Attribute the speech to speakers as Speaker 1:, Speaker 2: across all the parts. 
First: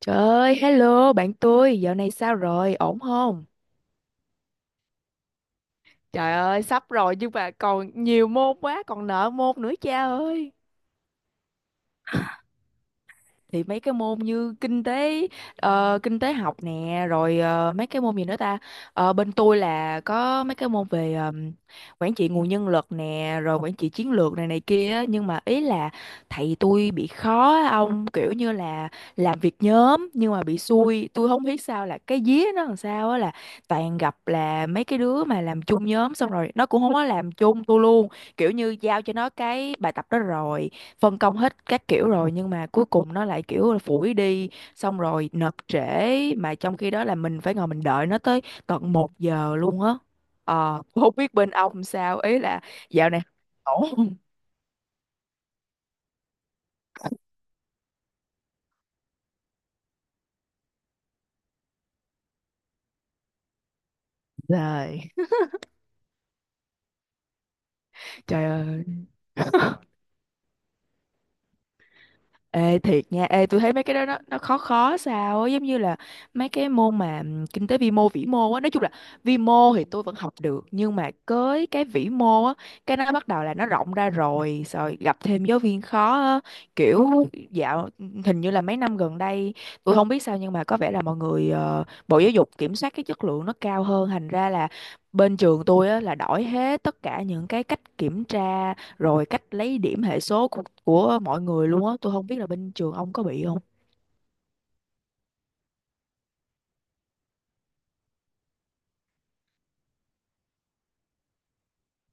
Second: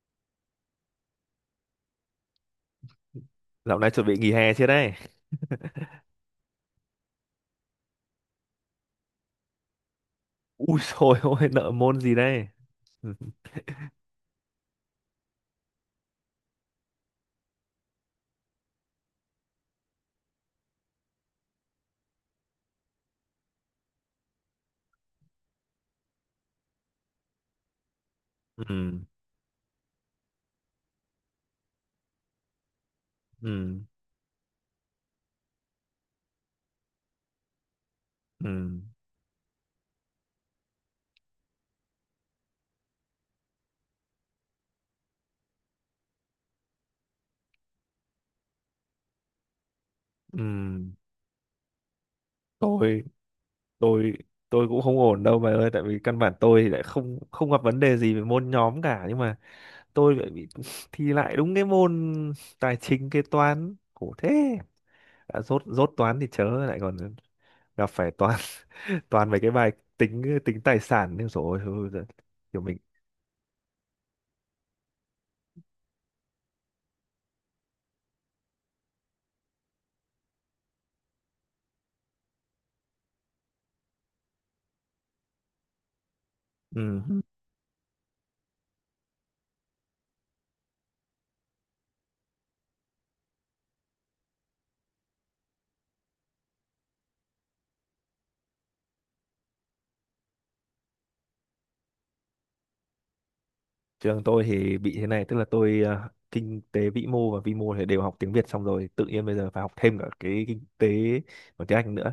Speaker 1: Trời ơi, hello bạn tôi, dạo này sao rồi, ổn không?
Speaker 2: Dạo này chuẩn bị nghỉ hè chưa đây?
Speaker 1: Trời ơi, sắp rồi nhưng mà còn nhiều môn quá, còn nợ môn nữa cha ơi.
Speaker 2: Ui dồi ôi, nợ môn gì đây? Ừ,
Speaker 1: Thì mấy cái môn như kinh tế kinh tế học nè, rồi mấy cái môn gì nữa ta. Ờ, bên tôi là có mấy cái môn về quản trị nguồn nhân lực nè, rồi quản trị chiến lược này này kia á. Nhưng mà ý là thầy tôi bị khó á, ông kiểu như
Speaker 2: ừ,
Speaker 1: là làm việc nhóm nhưng mà bị xui, tôi không biết sao là cái vía nó làm sao á, là
Speaker 2: ừ,
Speaker 1: toàn gặp là mấy cái đứa mà làm chung nhóm xong rồi nó cũng không có làm chung tôi luôn. Kiểu như
Speaker 2: ừ.
Speaker 1: giao cho nó cái bài tập đó rồi phân công hết các kiểu rồi, nhưng mà cuối cùng nó lại kiểu là phủi đi, xong rồi nộp trễ, mà trong khi đó là mình phải ngồi mình đợi nó tới tận một giờ luôn á.
Speaker 2: Ừ.
Speaker 1: Không biết bên ông sao, ý là
Speaker 2: Tôi,
Speaker 1: dạo này ổn
Speaker 2: tôi,
Speaker 1: không?
Speaker 2: tôi cũng không ổn đâu bà ơi, tại vì căn bản tôi thì lại không không gặp vấn đề gì về môn nhóm cả, nhưng mà tôi lại bị thi lại đúng cái môn tài chính kế toán, khổ thế.
Speaker 1: Trời
Speaker 2: Đã dốt dốt toán thì chớ lại còn gặp phải toán.
Speaker 1: Trời ơi.
Speaker 2: Toàn mấy cái bài tính tính tài sản nhưng rồi kiểu mình.
Speaker 1: Ê thiệt nha, ê tôi thấy mấy cái đó nó khó khó sao á, giống như là mấy cái môn mà kinh tế vi mô vĩ mô á, nói chung là vi mô thì tôi vẫn học được, nhưng mà với cái vĩ mô á, cái nó bắt đầu là nó rộng ra rồi, rồi gặp thêm giáo viên khó á, kiểu
Speaker 2: Ừ.
Speaker 1: dạo hình như là mấy năm gần đây tôi không biết sao, nhưng mà có vẻ là mọi người Bộ Giáo dục kiểm soát cái chất lượng nó cao hơn, thành ra là bên trường tôi á là đổi hết tất cả những cái cách kiểm tra rồi cách lấy điểm hệ số của mọi người luôn á, tôi không biết là bên trường ông có bị không.
Speaker 2: Trường tôi thì bị thế này, tức là tôi, kinh tế vĩ mô và vi mô thì đều học tiếng Việt, xong rồi tự nhiên bây giờ phải học thêm cả cái kinh tế bằng tiếng Anh nữa.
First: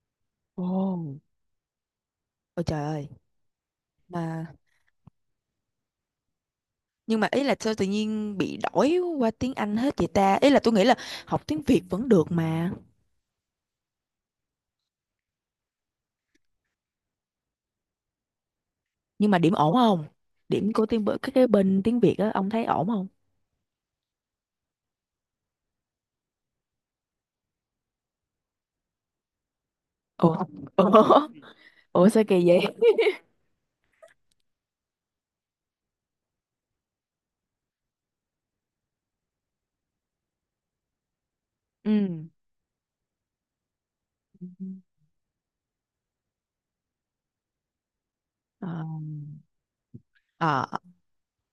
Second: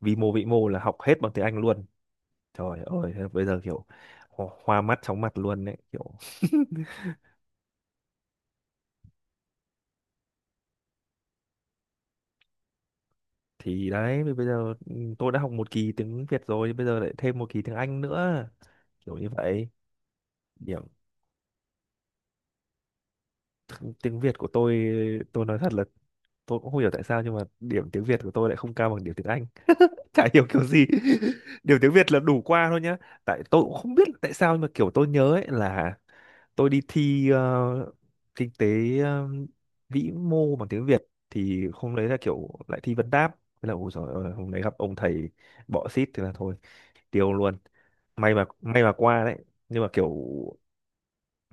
Speaker 2: Vi mô vĩ mô là học
Speaker 1: Ồ,
Speaker 2: hết bằng tiếng Anh luôn.
Speaker 1: ôi trời
Speaker 2: Trời
Speaker 1: ơi
Speaker 2: ơi, thế bây giờ kiểu
Speaker 1: mà.
Speaker 2: hoa mắt chóng mặt luôn đấy kiểu.
Speaker 1: Nhưng mà ý là sao tự nhiên bị đổi qua tiếng Anh hết vậy ta? Ý là tôi nghĩ là học tiếng Việt vẫn được mà.
Speaker 2: Thì đấy, bây bây giờ, ừ, tôi đã học một kỳ tiếng Việt rồi bây giờ lại thêm một kỳ tiếng Anh nữa, kiểu như
Speaker 1: Nhưng mà điểm
Speaker 2: vậy.
Speaker 1: ổn không, điểm
Speaker 2: Điểm
Speaker 1: của tiếng cái bên tiếng Việt á ông thấy ổn không?
Speaker 2: tiếng Việt của tôi nói thật là tôi cũng không hiểu tại sao nhưng mà điểm tiếng Việt của tôi lại không cao bằng điểm tiếng Anh. Chả
Speaker 1: Ủa.
Speaker 2: hiểu kiểu gì.
Speaker 1: Ủa.
Speaker 2: Điều tiếng
Speaker 1: Ủa
Speaker 2: Việt là
Speaker 1: sao
Speaker 2: đủ
Speaker 1: kỳ vậy.
Speaker 2: qua thôi nhá. Tại tôi cũng không biết là tại sao nhưng mà kiểu tôi nhớ ấy là tôi đi thi, kinh tế, ờ, vĩ mô bằng tiếng Việt thì hôm đấy là
Speaker 1: Ừ.
Speaker 2: kiểu lại thi vấn đáp. Thế là ôi giời ơi, hôm đấy gặp ông thầy bọ xít thì là thôi, tiêu luôn. May mà
Speaker 1: Ờ.
Speaker 2: may mà qua đấy. Nhưng mà kiểu,
Speaker 1: Ờ,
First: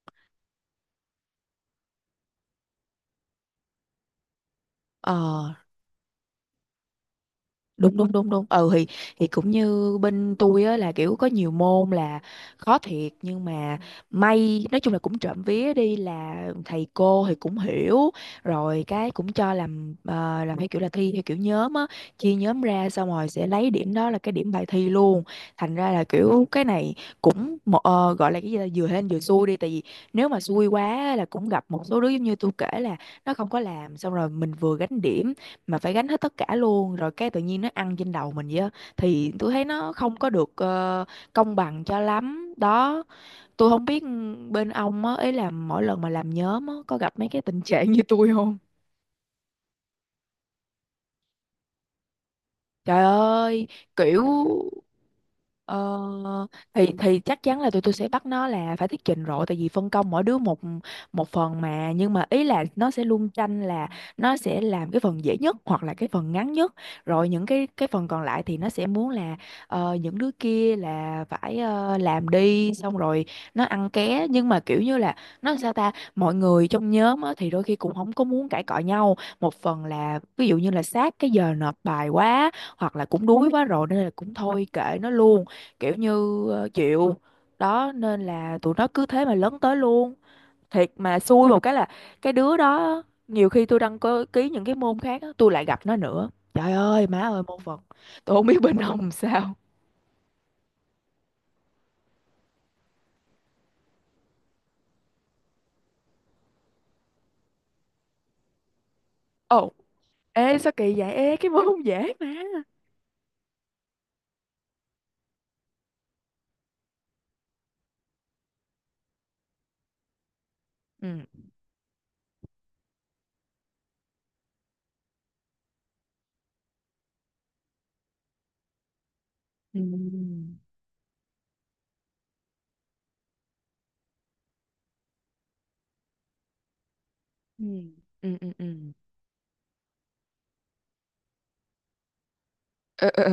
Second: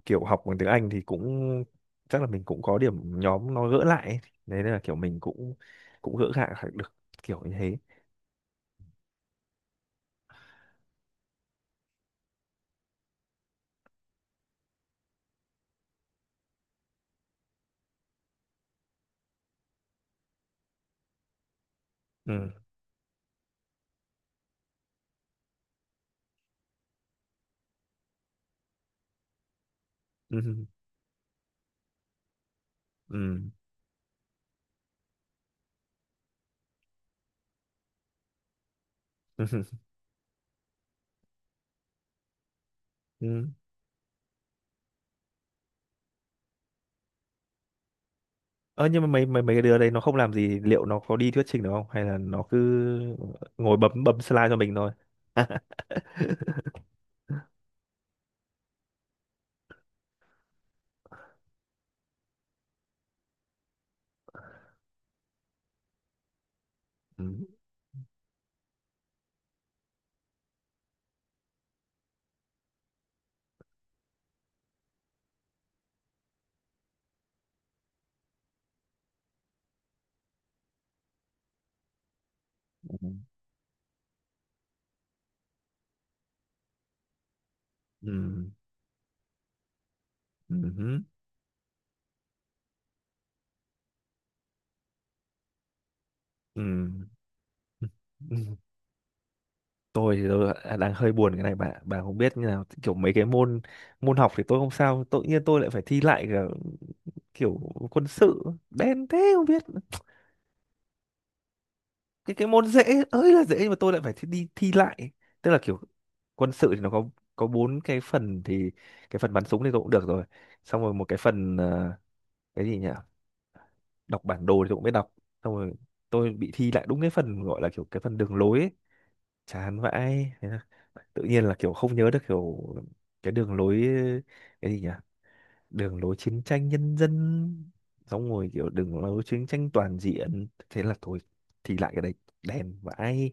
Speaker 2: kiểu học bằng tiếng Anh thì cũng chắc là mình cũng có điểm nhóm nó gỡ lại ấy. Đấy là kiểu
Speaker 1: ờ
Speaker 2: mình cũng cũng gỡ gạc được kiểu như thế.
Speaker 1: đúng đúng đúng đúng, ừ thì cũng như bên tôi á là kiểu có nhiều môn là khó thiệt, nhưng mà may nói chung là cũng trộm vía đi là thầy cô thì cũng hiểu, rồi cái cũng cho làm theo kiểu là thi theo kiểu nhóm á, chia
Speaker 2: Ừ.
Speaker 1: nhóm ra xong rồi sẽ lấy điểm đó là cái điểm bài thi luôn. Thành ra là kiểu cái này cũng một, gọi là cái gì, là vừa hên vừa xui đi, tại vì nếu mà
Speaker 2: Ừ.
Speaker 1: xui quá á là cũng gặp một số đứa giống như tôi kể là nó
Speaker 2: Ừ.
Speaker 1: không có làm, xong rồi mình vừa gánh điểm mà phải gánh hết tất cả luôn, rồi cái tự nhiên nó ăn trên đầu mình vậy á, thì tôi thấy nó không có được công bằng cho lắm đó.
Speaker 2: Ừ.
Speaker 1: Tôi không biết bên ông á, ấy là mỗi lần mà làm nhóm á có gặp mấy cái tình trạng như tôi không?
Speaker 2: Ơ nhưng mà mấy mấy mấy cái đứa đấy nó không làm gì thì liệu nó có đi thuyết trình được không, hay là nó cứ
Speaker 1: Trời ơi,
Speaker 2: ngồi bấm bấm
Speaker 1: kiểu.
Speaker 2: slide cho mình thôi?
Speaker 1: Ờ, thì chắc chắn là tụi tôi sẽ bắt nó là phải thuyết trình rồi, tại vì phân công mỗi đứa một một phần mà, nhưng mà ý là nó sẽ luôn tranh là nó sẽ làm cái phần dễ nhất hoặc là cái phần ngắn nhất,
Speaker 2: Ừ.
Speaker 1: rồi những cái phần còn lại thì nó sẽ muốn là những đứa kia là phải làm đi, xong rồi nó ăn ké. Nhưng mà kiểu như là nó sao ta, mọi người trong nhóm á, thì đôi khi cũng không có muốn cãi cọ nhau, một phần là ví dụ như là sát cái giờ nộp bài quá
Speaker 2: Ừ.
Speaker 1: hoặc là cũng đuối quá rồi, nên là cũng thôi kệ nó luôn. Kiểu như chịu đó, nên
Speaker 2: Ừ.
Speaker 1: là tụi nó cứ thế mà lấn tới luôn. Thiệt
Speaker 2: Ừ.
Speaker 1: mà xui một cái là cái đứa đó nhiều khi tôi ký những cái môn khác á, tôi lại gặp nó nữa,
Speaker 2: Ừ.
Speaker 1: trời ơi má ơi môn vật. Tôi
Speaker 2: Ừ.
Speaker 1: không biết bên ông sao.
Speaker 2: Tôi thì tôi đang hơi buồn cái này, bà không biết như nào kiểu mấy cái môn, môn học thì tôi không sao, tự nhiên tôi lại phải thi lại cả kiểu quân sự, đen thế không biết.
Speaker 1: Ồ, ê sao kỳ vậy, ê cái môn không dễ mà.
Speaker 2: Cái môn dễ ơi là dễ nhưng mà tôi lại phải thi, đi thi lại. Tức là kiểu quân sự thì nó có bốn cái phần thì cái phần bắn súng thì tôi cũng được rồi, xong rồi một
Speaker 1: Ừ.
Speaker 2: cái phần, cái gì nhỉ, đọc bản đồ thì tôi cũng biết đọc. Xong rồi tôi bị thi lại đúng cái phần gọi là kiểu cái phần đường lối ấy. Chán vãi.
Speaker 1: Ừ.
Speaker 2: Thế là tự nhiên là kiểu không nhớ được kiểu cái đường lối, cái gì nhỉ, đường lối chiến tranh nhân dân,
Speaker 1: Ừ.
Speaker 2: xong
Speaker 1: Ừ,
Speaker 2: rồi kiểu
Speaker 1: ừ,
Speaker 2: đường lối chiến tranh toàn diện, thế là thôi, thi lại cái đấy. Đèn
Speaker 1: ừ.
Speaker 2: vãi.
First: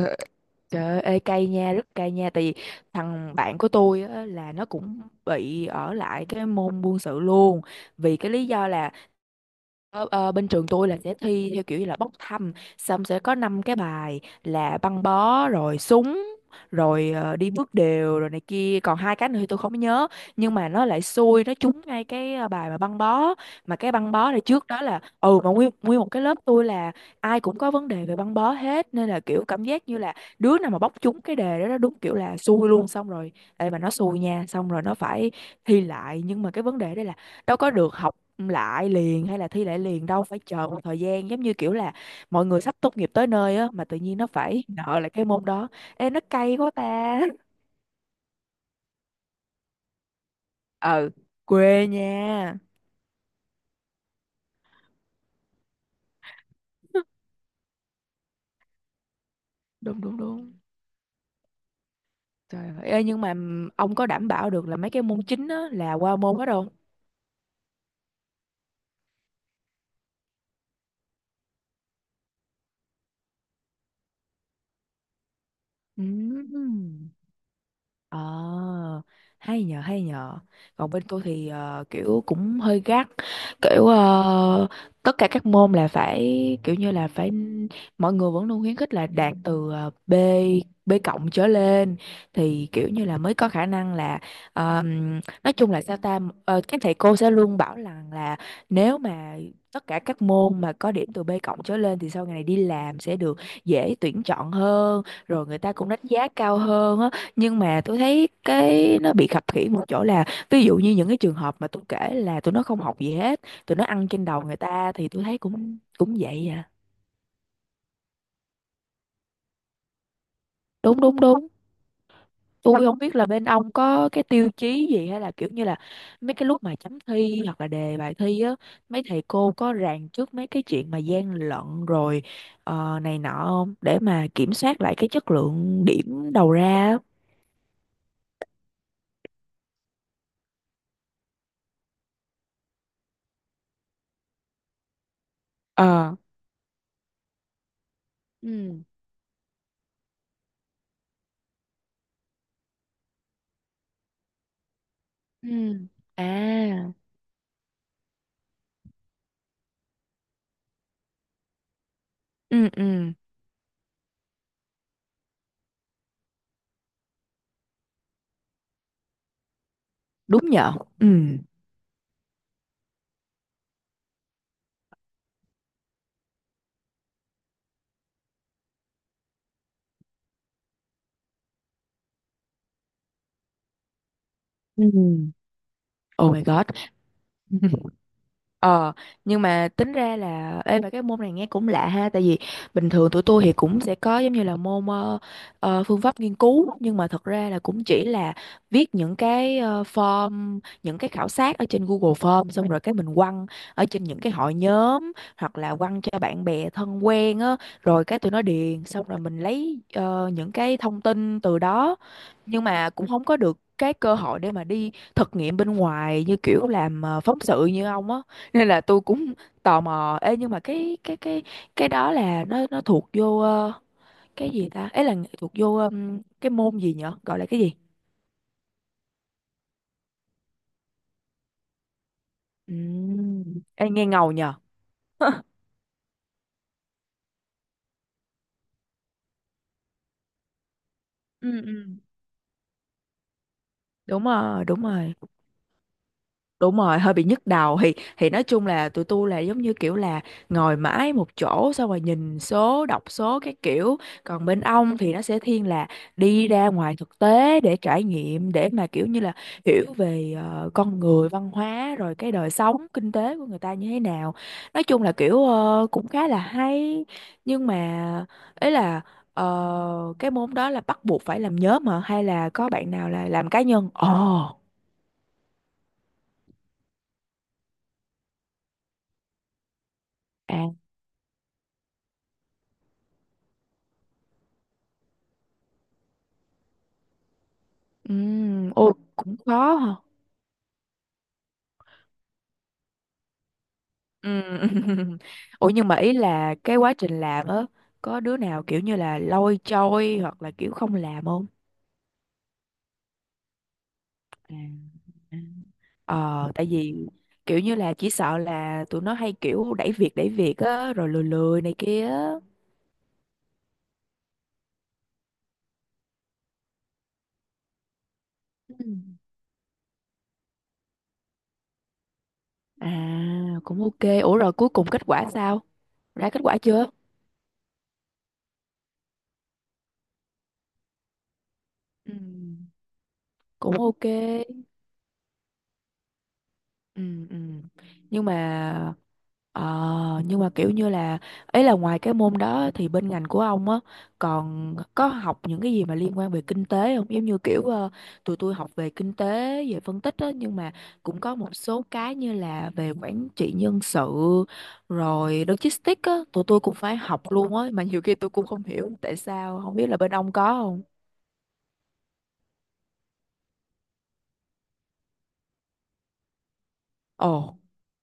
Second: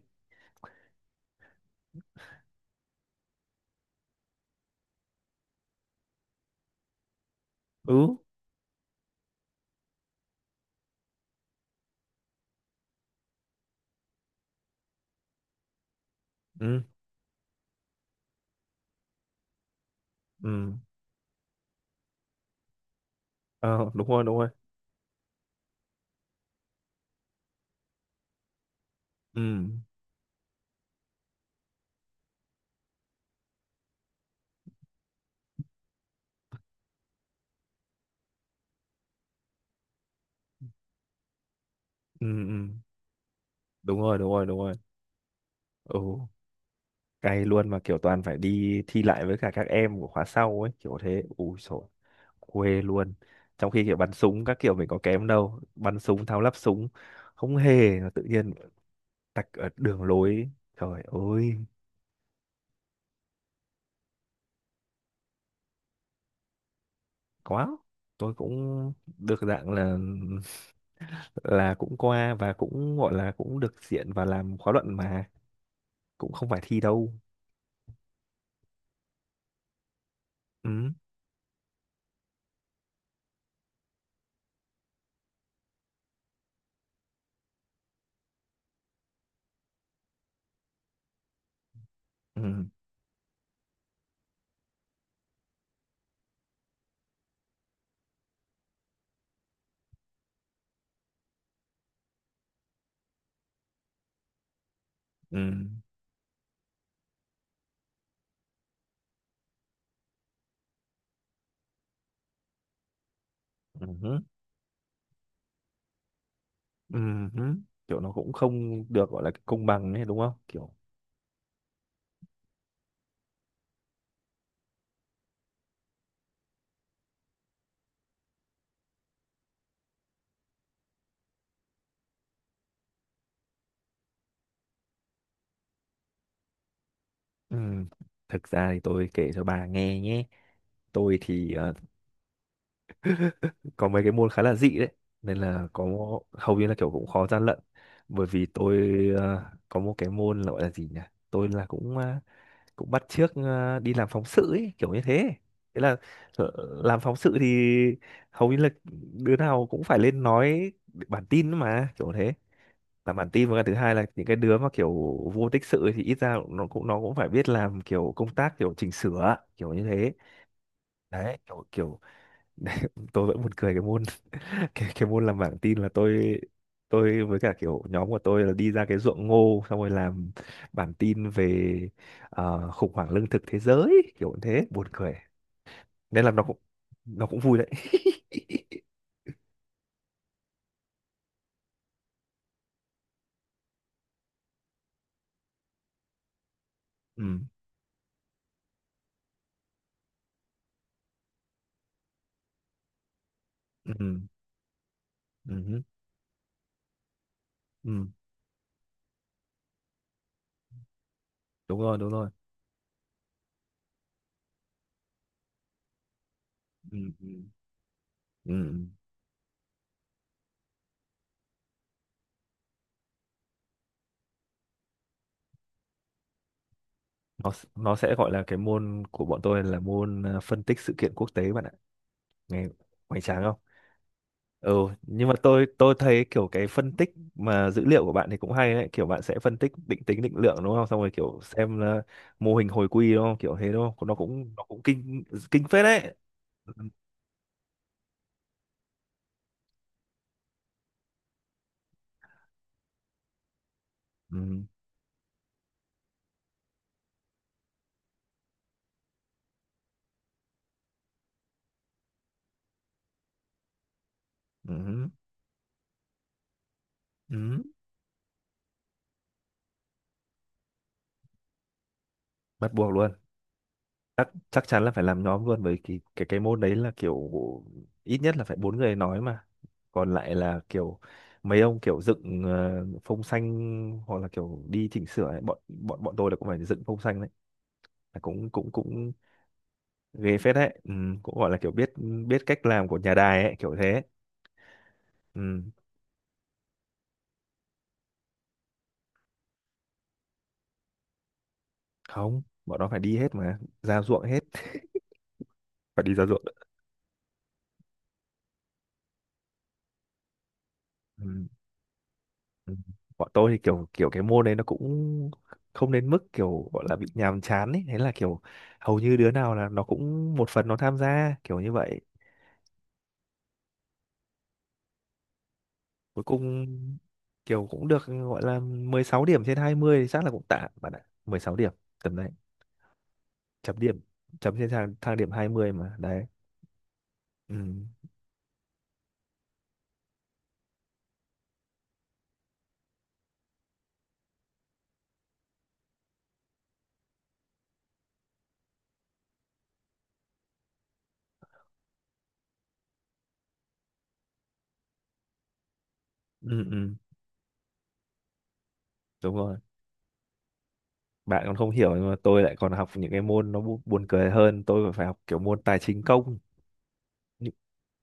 Speaker 1: Trời ơi, ê, cay nha, rất cay nha. Tại vì thằng bạn của tôi á, là nó cũng bị ở lại cái môn buôn sự luôn.
Speaker 2: Ừ.
Speaker 1: Vì cái lý do là bên trường tôi là sẽ thi theo kiểu như là bốc thăm, xong sẽ có năm cái bài là băng bó rồi súng
Speaker 2: Ừ.
Speaker 1: rồi đi bước đều rồi này kia, còn hai cái nữa thì tôi không nhớ.
Speaker 2: Ừ.
Speaker 1: Nhưng mà nó lại xui, nó trúng ngay cái bài mà băng bó. Mà
Speaker 2: Ờ,
Speaker 1: cái
Speaker 2: đúng
Speaker 1: băng
Speaker 2: rồi
Speaker 1: bó
Speaker 2: đúng
Speaker 1: này
Speaker 2: rồi.
Speaker 1: trước đó là mà nguyên nguyên một cái lớp tôi là ai cũng có vấn đề về băng bó hết, nên là
Speaker 2: Ừ.
Speaker 1: kiểu cảm giác như là đứa nào mà bóc trúng cái đề đó đúng kiểu là xui luôn. Xong rồi ê mà nó xui nha, xong rồi nó phải thi lại. Nhưng mà cái vấn đề đây là đâu có được học lại liền hay là thi lại liền đâu, phải chờ một thời gian giống như kiểu là
Speaker 2: Ừ.
Speaker 1: mọi
Speaker 2: Ừ.
Speaker 1: người sắp tốt nghiệp tới nơi á, mà tự
Speaker 2: Đúng rồi
Speaker 1: nhiên nó
Speaker 2: đúng rồi đúng
Speaker 1: phải
Speaker 2: rồi.
Speaker 1: nợ lại cái môn đó.
Speaker 2: Ừ.
Speaker 1: Ê nó cay quá ta
Speaker 2: Cay luôn mà kiểu toàn phải đi thi lại với cả các em của khóa sau ấy, kiểu
Speaker 1: ừ,
Speaker 2: thế. Ui
Speaker 1: quê
Speaker 2: sổ
Speaker 1: nha.
Speaker 2: quê luôn. Trong khi kiểu bắn súng các kiểu mình có kém đâu, bắn súng tháo lắp súng không hề, mà tự nhiên tạch ở
Speaker 1: Đúng
Speaker 2: đường
Speaker 1: đúng
Speaker 2: lối.
Speaker 1: đúng.
Speaker 2: Trời ơi.
Speaker 1: Trời ơi. Ê, nhưng mà ông có đảm bảo được là mấy cái môn chính á là qua môn hết không?
Speaker 2: Quá, tôi cũng được dạng là cũng qua và cũng gọi là cũng được diện và làm khóa luận mà, cũng không phải thi
Speaker 1: Ừm.
Speaker 2: đâu.
Speaker 1: Ờ, hay nhờ hay nhờ.
Speaker 2: Ừ.
Speaker 1: Còn bên tôi thì kiểu cũng hơi gắt, kiểu tất cả các môn là phải, kiểu như là phải, mọi người vẫn luôn khuyến khích là đạt từ B B cộng trở lên
Speaker 2: Ừ.
Speaker 1: thì kiểu như là mới có khả năng là nói chung là sao ta, các thầy cô sẽ luôn bảo rằng là nếu mà tất cả các môn mà có điểm từ B cộng trở lên thì sau này đi làm sẽ được dễ tuyển chọn hơn,
Speaker 2: Ừ.
Speaker 1: rồi người ta cũng đánh giá cao hơn á. Nhưng mà tôi thấy cái nó bị khập khiễng một chỗ là ví dụ như những cái trường hợp mà tôi kể là tụi nó không học gì hết, tụi nó
Speaker 2: Ừ
Speaker 1: ăn
Speaker 2: hứ,
Speaker 1: trên đầu người ta, thì tôi thấy cũng cũng vậy à.
Speaker 2: ừ hứ. Kiểu nó cũng không được gọi là công bằng ấy, đúng không, kiểu.
Speaker 1: Đúng đúng đúng. Tôi không biết là bên ông có cái tiêu chí gì hay là kiểu như là mấy cái lúc mà chấm thi hoặc là đề bài thi á, mấy thầy cô có ràng trước mấy cái chuyện mà gian lận rồi này nọ không, để mà kiểm soát lại cái chất lượng điểm đầu ra á.
Speaker 2: Ừ. Thực ra thì tôi kể cho bà nghe nhé. Tôi thì, có mấy cái môn khá là dị đấy nên là có
Speaker 1: Ờ.
Speaker 2: hầu như là kiểu cũng khó gian lận, bởi vì tôi,
Speaker 1: Ừ.
Speaker 2: có một cái môn là gọi là gì nhỉ, tôi là cũng, cũng bắt chước, đi làm phóng sự ấy, kiểu như thế.
Speaker 1: Ừ.
Speaker 2: Thế là, ờ,
Speaker 1: À.
Speaker 2: làm phóng sự thì hầu như là đứa nào cũng phải lên nói bản tin mà kiểu thế.
Speaker 1: Ừ. Ừ.
Speaker 2: Làm bản tin và cái thứ hai là những cái đứa mà kiểu vô tích sự ấy thì ít ra nó cũng phải biết làm kiểu công tác kiểu chỉnh sửa kiểu như thế.
Speaker 1: Đúng nhở. Ừ.
Speaker 2: Đấy kiểu kiểu. Tôi vẫn buồn cười cái môn. Cái môn làm bảng tin là tôi với cả kiểu nhóm của tôi là đi ra cái ruộng ngô xong rồi làm bản tin về, khủng hoảng lương thực thế giới, kiểu như thế, buồn cười.
Speaker 1: Ừ.
Speaker 2: Nên là
Speaker 1: Oh my god.
Speaker 2: nó cũng vui đấy.
Speaker 1: Ờ, nhưng mà tính ra là ê mà cái môn này nghe cũng lạ ha, tại vì bình thường tụi tôi thì cũng sẽ có giống như là môn phương pháp nghiên cứu, nhưng mà thật
Speaker 2: Ừ.
Speaker 1: ra là cũng chỉ là viết những cái form, những cái khảo sát ở trên Google Form, xong rồi cái mình quăng ở trên
Speaker 2: Ừ.
Speaker 1: những cái hội nhóm hoặc
Speaker 2: Ừ.
Speaker 1: là
Speaker 2: Ừ.
Speaker 1: quăng cho bạn bè thân quen á, rồi
Speaker 2: Ừ.
Speaker 1: cái tụi nó điền, xong rồi mình lấy những cái thông tin từ
Speaker 2: Đúng
Speaker 1: đó.
Speaker 2: rồi đúng rồi.
Speaker 1: Nhưng mà cũng không có được cái cơ hội để mà đi thực nghiệm bên ngoài như kiểu
Speaker 2: Ừ.
Speaker 1: làm
Speaker 2: Ừ.
Speaker 1: phóng sự như ông á,
Speaker 2: Ừ.
Speaker 1: nên là
Speaker 2: Ừ.
Speaker 1: tôi cũng tò mò. Ê, nhưng mà cái đó là nó thuộc vô cái gì ta, ấy là thuộc vô cái môn gì nhở, gọi là
Speaker 2: nó
Speaker 1: cái
Speaker 2: s-
Speaker 1: gì.
Speaker 2: nó sẽ gọi là cái môn của bọn tôi là môn, phân tích sự kiện quốc tế bạn ạ. Nghe hoành tráng không?
Speaker 1: Ừm. Ê, nghe ngầu nhờ.
Speaker 2: Ừ. Nhưng mà tôi thấy kiểu cái phân tích mà dữ liệu của bạn thì cũng hay đấy, kiểu bạn sẽ phân tích định tính định lượng đúng không, xong rồi kiểu
Speaker 1: Ừ,
Speaker 2: xem
Speaker 1: ừ.
Speaker 2: là mô hình hồi quy đúng không kiểu thế, đúng không, nó
Speaker 1: Đúng
Speaker 2: cũng nó
Speaker 1: rồi
Speaker 2: cũng
Speaker 1: đúng rồi
Speaker 2: kinh, kinh phết đấy. Ừ,
Speaker 1: đúng rồi, hơi bị nhức đầu thì nói chung là tụi tôi là giống như kiểu là ngồi mãi một chỗ xong rồi nhìn số đọc số cái kiểu, còn bên
Speaker 2: ừ,
Speaker 1: ông thì nó sẽ thiên là đi ra ngoài thực tế để trải nghiệm, để mà kiểu như là hiểu về con người văn hóa rồi cái đời sống kinh tế của người ta như thế nào, nói chung
Speaker 2: ừ,
Speaker 1: là kiểu cũng khá là hay.
Speaker 2: ừ.
Speaker 1: Nhưng mà, ấy là cái môn đó là bắt buộc phải làm nhóm mà hay là có
Speaker 2: Bắt buộc
Speaker 1: bạn nào
Speaker 2: luôn.
Speaker 1: là làm cá nhân
Speaker 2: chắc
Speaker 1: ồ.
Speaker 2: chắc chắn là phải làm nhóm luôn, bởi cái cái môn đấy là kiểu ít nhất là phải bốn người nói mà. Còn lại là
Speaker 1: À.
Speaker 2: kiểu mấy ông kiểu dựng, phông xanh hoặc là kiểu đi chỉnh sửa ấy. Bọn bọn bọn tôi là cũng phải dựng phông xanh đấy, là cũng cũng
Speaker 1: Ôi
Speaker 2: cũng
Speaker 1: cũng khó hả?
Speaker 2: ghê phết đấy. Ừ, cũng gọi là kiểu biết biết cách làm của nhà đài ấy kiểu thế.
Speaker 1: Ừm.
Speaker 2: Ừ.
Speaker 1: Ủa nhưng mà ý là cái quá trình làm á, có đứa nào kiểu như là lôi trôi hoặc là kiểu không làm không?
Speaker 2: Không, bọn nó phải đi hết mà, ra ruộng hết.
Speaker 1: À, à.
Speaker 2: Phải đi ra ruộng.
Speaker 1: Ờ, tại vì kiểu như là chỉ sợ là tụi nó hay kiểu đẩy việc á, rồi lười
Speaker 2: Ừ.
Speaker 1: lười này kia á.
Speaker 2: Ừ. Bọn tôi thì kiểu kiểu cái môn đấy nó cũng không đến mức kiểu gọi là bị nhàm chán ấy, thế là kiểu
Speaker 1: Ừ.
Speaker 2: hầu như đứa nào là nó cũng một phần nó tham gia kiểu như vậy.
Speaker 1: À, cũng ok. Ủa rồi cuối cùng kết quả sao?
Speaker 2: Cuối
Speaker 1: Ra kết quả
Speaker 2: cùng
Speaker 1: chưa?
Speaker 2: kiểu cũng được gọi là 16 điểm trên 20 thì chắc là cũng tạm bạn ạ. 16 điểm,
Speaker 1: Ừ.
Speaker 2: tầm đấy.
Speaker 1: Cũng
Speaker 2: Chấm điểm,
Speaker 1: ok.
Speaker 2: chấm trên thang, thang điểm 20 mà đấy.
Speaker 1: Ừ, ừ
Speaker 2: Ừ.
Speaker 1: nhưng mà nhưng mà kiểu như là ấy là ngoài cái môn đó thì bên ngành của ông á còn có học những cái gì mà liên quan về kinh tế không, giống như kiểu tụi tôi học về kinh tế, về phân tích á, nhưng mà cũng có một số cái như là về quản trị nhân sự rồi logistics á tụi tôi
Speaker 2: Ừ,
Speaker 1: cũng
Speaker 2: ừ.
Speaker 1: phải học luôn á, mà nhiều khi tôi cũng không hiểu tại
Speaker 2: Đúng rồi,
Speaker 1: sao không biết là bên ông có không.
Speaker 2: bạn còn không hiểu nhưng mà tôi lại còn học những cái môn nó buồn cười hơn, tôi còn phải học kiểu môn tài chính công.
Speaker 1: Ồ.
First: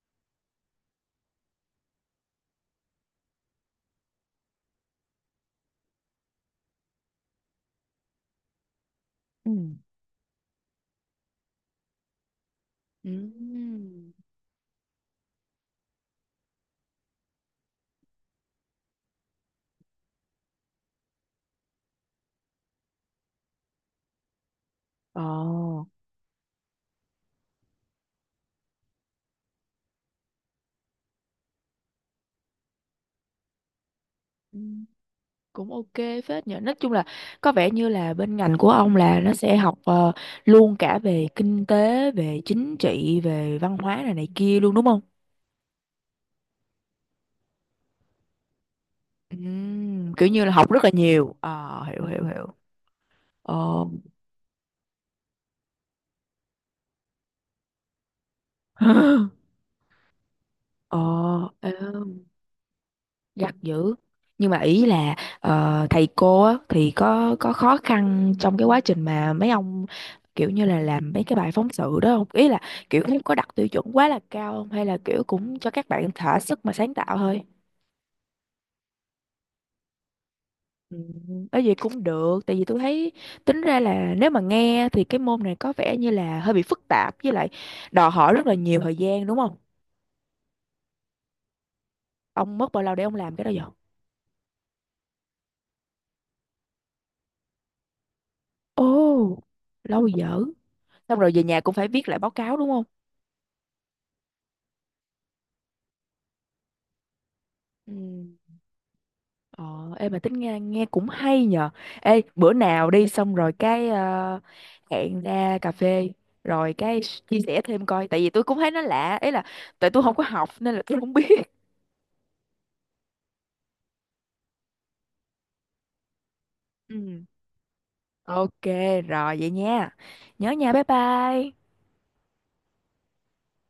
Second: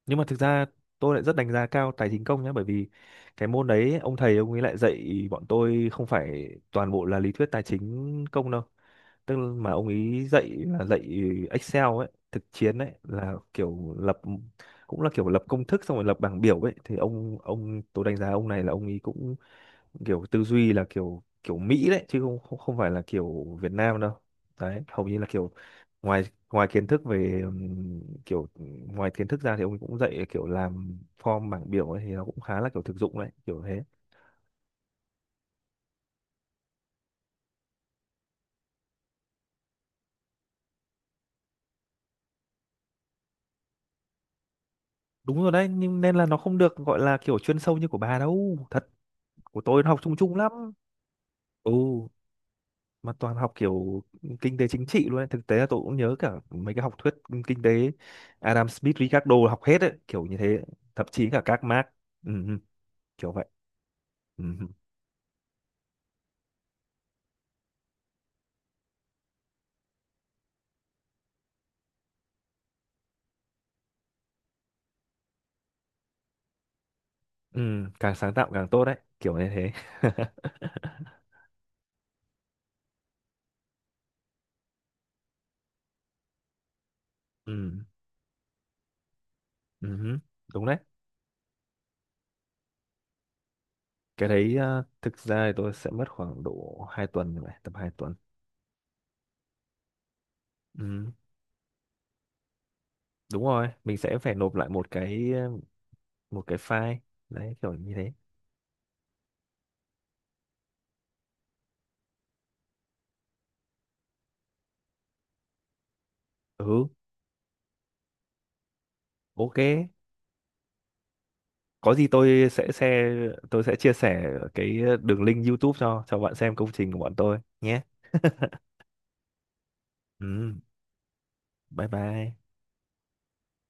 Speaker 2: Nhưng mà thực ra tôi lại rất đánh giá cao tài chính công nhé, bởi vì cái môn đấy ông thầy ông ấy lại dạy bọn tôi không phải toàn bộ là lý thuyết tài chính công đâu. Tức là
Speaker 1: Ừ.
Speaker 2: mà ông ấy dạy là dạy Excel ấy, thực chiến ấy, là
Speaker 1: Ừ.
Speaker 2: kiểu lập, cũng là kiểu lập công thức xong rồi lập bảng biểu ấy, thì ông tôi đánh giá ông này là ông ấy cũng kiểu tư duy là kiểu kiểu Mỹ đấy, chứ không không không phải là kiểu Việt Nam đâu. Đấy hầu như là kiểu
Speaker 1: Ồ,
Speaker 2: ngoài, ngoài kiến thức về, kiểu ngoài kiến thức ra thì ông ấy cũng dạy kiểu làm form bảng biểu ấy, thì nó cũng khá là kiểu thực dụng đấy kiểu thế.
Speaker 1: cũng ok phết nhờ, nói chung là có vẻ như là bên ngành của ông là nó sẽ học luôn cả về kinh tế, về chính trị, về văn hóa này này kia luôn đúng không.
Speaker 2: Đúng rồi đấy, nhưng nên là nó không được gọi là kiểu chuyên sâu như của bà đâu thật. Của tôi nó học chung
Speaker 1: Kiểu
Speaker 2: chung
Speaker 1: như là
Speaker 2: lắm.
Speaker 1: học rất là nhiều. Ờ, hiểu
Speaker 2: Ừ,
Speaker 1: hiểu hiểu.
Speaker 2: mà toàn học
Speaker 1: Ờ.
Speaker 2: kiểu kinh tế chính trị luôn ấy. Thực tế là tôi cũng nhớ cả mấy cái học thuyết kinh tế Adam Smith, Ricardo học hết ấy kiểu như thế.
Speaker 1: Ờ
Speaker 2: Thậm chí cả các
Speaker 1: ờ,
Speaker 2: Marx. Ừ. Ừ. Kiểu vậy.
Speaker 1: gắt dữ.
Speaker 2: Ừ.
Speaker 1: Nhưng mà ý là thầy cô á, thì có khó khăn trong cái quá trình mà mấy ông kiểu như là làm mấy cái bài phóng sự đó không, ý là kiểu không có đặt tiêu chuẩn quá là cao không hay là kiểu cũng cho các bạn thỏa sức mà sáng tạo thôi.
Speaker 2: Ừ. Càng sáng tạo càng tốt đấy, kiểu như thế.
Speaker 1: Ừ, bởi vì cũng được, tại vì tôi thấy tính ra là nếu mà nghe thì cái môn này có vẻ như là hơi bị phức tạp, với lại
Speaker 2: Ừ.
Speaker 1: đòi hỏi rất là nhiều thời gian đúng không.
Speaker 2: Ừ. Đúng đấy.
Speaker 1: Ông mất bao lâu để ông làm cái đó vậy?
Speaker 2: Cái đấy, thực ra thì tôi sẽ mất khoảng độ 2 tuần như vậy, tầm 2 tuần.
Speaker 1: Ồ, lâu dở.
Speaker 2: Ừ.
Speaker 1: Xong rồi về nhà cũng phải viết lại báo cáo đúng không.
Speaker 2: Đúng rồi, mình sẽ phải nộp lại một cái, một cái file, đấy kiểu như
Speaker 1: Ừ.
Speaker 2: thế.
Speaker 1: Ờ, em mà tính nghe nghe cũng hay nhờ. Ê, bữa nào đi xong rồi cái hẹn ra cà phê rồi
Speaker 2: Ừ.
Speaker 1: cái chia sẻ thêm coi, tại vì tôi cũng thấy nó lạ, ý là
Speaker 2: Ok,
Speaker 1: tại tôi không có học nên là tôi không biết.
Speaker 2: có gì tôi sẽ, tôi sẽ chia sẻ cái đường link YouTube cho bạn xem công trình của bọn
Speaker 1: Ừ.
Speaker 2: tôi nhé.
Speaker 1: Ok, rồi vậy nha. Nhớ
Speaker 2: Ừ.
Speaker 1: nha, bye bye.
Speaker 2: Bye bye.